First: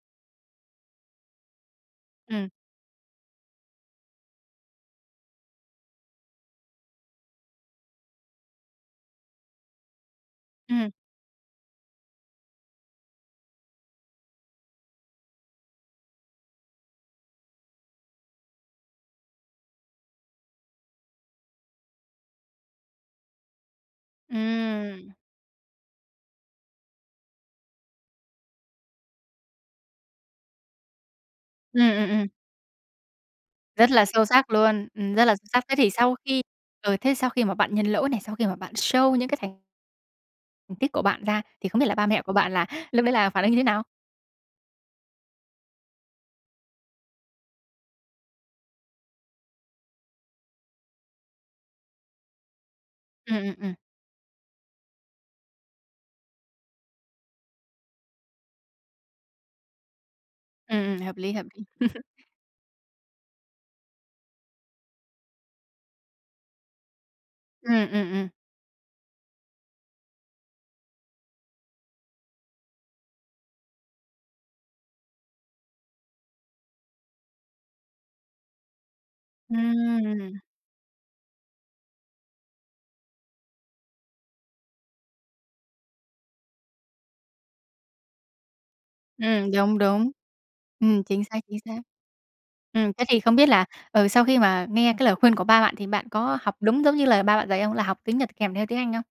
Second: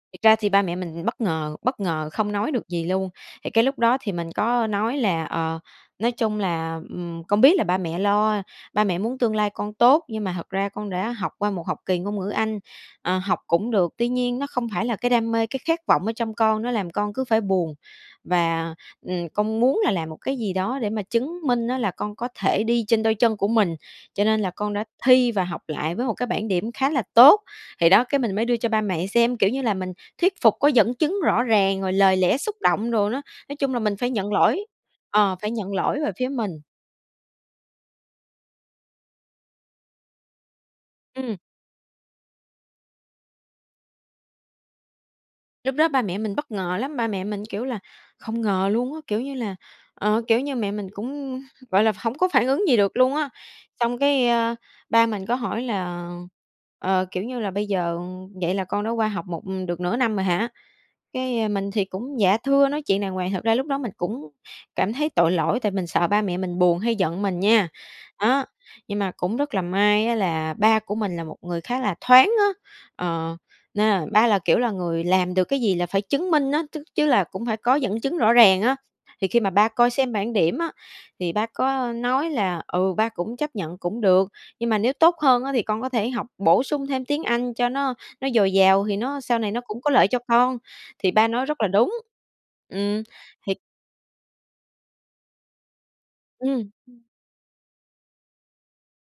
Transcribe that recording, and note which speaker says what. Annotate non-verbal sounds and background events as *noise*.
Speaker 1: Thật ra thì ba mẹ mình bất ngờ, bất ngờ không
Speaker 2: Ừm.
Speaker 1: nói được gì luôn. Thì cái lúc đó thì mình có nói là "Ờ, nói chung là, ừm, con biết là ba mẹ lo, ba mẹ muốn tương lai con tốt, nhưng mà thật ra con
Speaker 2: Ừm.
Speaker 1: đã học qua một học kỳ ngôn ngữ anh, ờ, học cũng được, tuy nhiên nó không phải là cái đam mê, cái khát vọng ở trong con, nó làm con cứ phải buồn và, ừm, con muốn là làm một cái gì đó để mà chứng minh á là con có thể đi trên đôi chân của mình, cho nên là con đã
Speaker 2: Ừm!
Speaker 1: thi và học lại với một cái bảng điểm khá là tốt". Thì đó, cái mình mới đưa cho ba mẹ xem, kiểu như là, mình thuyết phục có dẫn chứng rõ
Speaker 2: Ừm,
Speaker 1: ràng, rồi
Speaker 2: ừm,
Speaker 1: lời
Speaker 2: ừm.
Speaker 1: lẽ xúc động đồ đó. Nói chung là
Speaker 2: Rất
Speaker 1: mình
Speaker 2: là
Speaker 1: phải
Speaker 2: sâu
Speaker 1: nhận
Speaker 2: sắc
Speaker 1: lỗi,
Speaker 2: luôn, ừm, rất là
Speaker 1: ờ,
Speaker 2: sâu
Speaker 1: phải
Speaker 2: sắc. Thế
Speaker 1: nhận
Speaker 2: thì
Speaker 1: lỗi về
Speaker 2: sau
Speaker 1: phía
Speaker 2: khi
Speaker 1: mình.
Speaker 2: ờ, thế sau khi mà bạn nhận lỗi này, sau khi mà bạn show những cái thành tích của bạn
Speaker 1: Ừm.
Speaker 2: ra thì không biết là ba mẹ của bạn là lúc đấy là phản ứng như thế nào?
Speaker 1: Lúc đó ba mẹ mình bất ngờ lắm, ba mẹ mình, kiểu là, không ngờ luôn á, kiểu như là, ờ, kiểu như, mẹ mình cũng, gọi là, hổng có phản ứng gì được luôn á.
Speaker 2: Ừm, ừm, ừm.
Speaker 1: Xong cái, ơ, ba mình có hỏi là, ờ, kiểu như là "Bây giờ vậy là con đã qua học một được nửa năm rồi hả?".
Speaker 2: Ừm, ừm, hợp lý, hợp
Speaker 1: Cái
Speaker 2: lý.
Speaker 1: mình thì
Speaker 2: *chuckles*
Speaker 1: cũng, "dạ thưa" nói chuyện đàng hoàng, thật ra lúc đó mình cũng cảm thấy tội lỗi tại mình sợ ba mẹ mình buồn hay giận mình nha.
Speaker 2: Ừm, ừm, ừm.
Speaker 1: Đó, nhưng mà cũng rất là may á là ba của mình là một người khá là thoáng á, ờ, nên là ba là, kiểu là, người làm được cái gì là phải chứng minh á, chức chứ là cũng phải có dẫn chứng rõ ràng á. Thì khi mà ba coi xem bảng
Speaker 2: Ừm.
Speaker 1: điểm á, thì ba có nói là "Ừ, ba cũng chấp nhận cũng được, nhưng mà nếu tốt hơn á thì con có thể học bổ sung thêm tiếng Anh cho nó nó dồi dào thì nó sau này
Speaker 2: Ừm,
Speaker 1: nó
Speaker 2: đúng,
Speaker 1: cũng có lợi
Speaker 2: đúng.
Speaker 1: cho con",
Speaker 2: Ừm,
Speaker 1: thì
Speaker 2: chính
Speaker 1: ba
Speaker 2: xác,
Speaker 1: nói
Speaker 2: chính
Speaker 1: rất là
Speaker 2: xác.
Speaker 1: đúng.
Speaker 2: Ừm,
Speaker 1: Ừm,
Speaker 2: thế thì không biết
Speaker 1: thì
Speaker 2: là, ờ, sau khi mà nghe cái lời khuyên của ba bạn thì bạn có học
Speaker 1: Ừm.
Speaker 2: đúng giống như lời ba bạn dạy không? Là học tiếng Nhật kèm theo tiếng Anh không?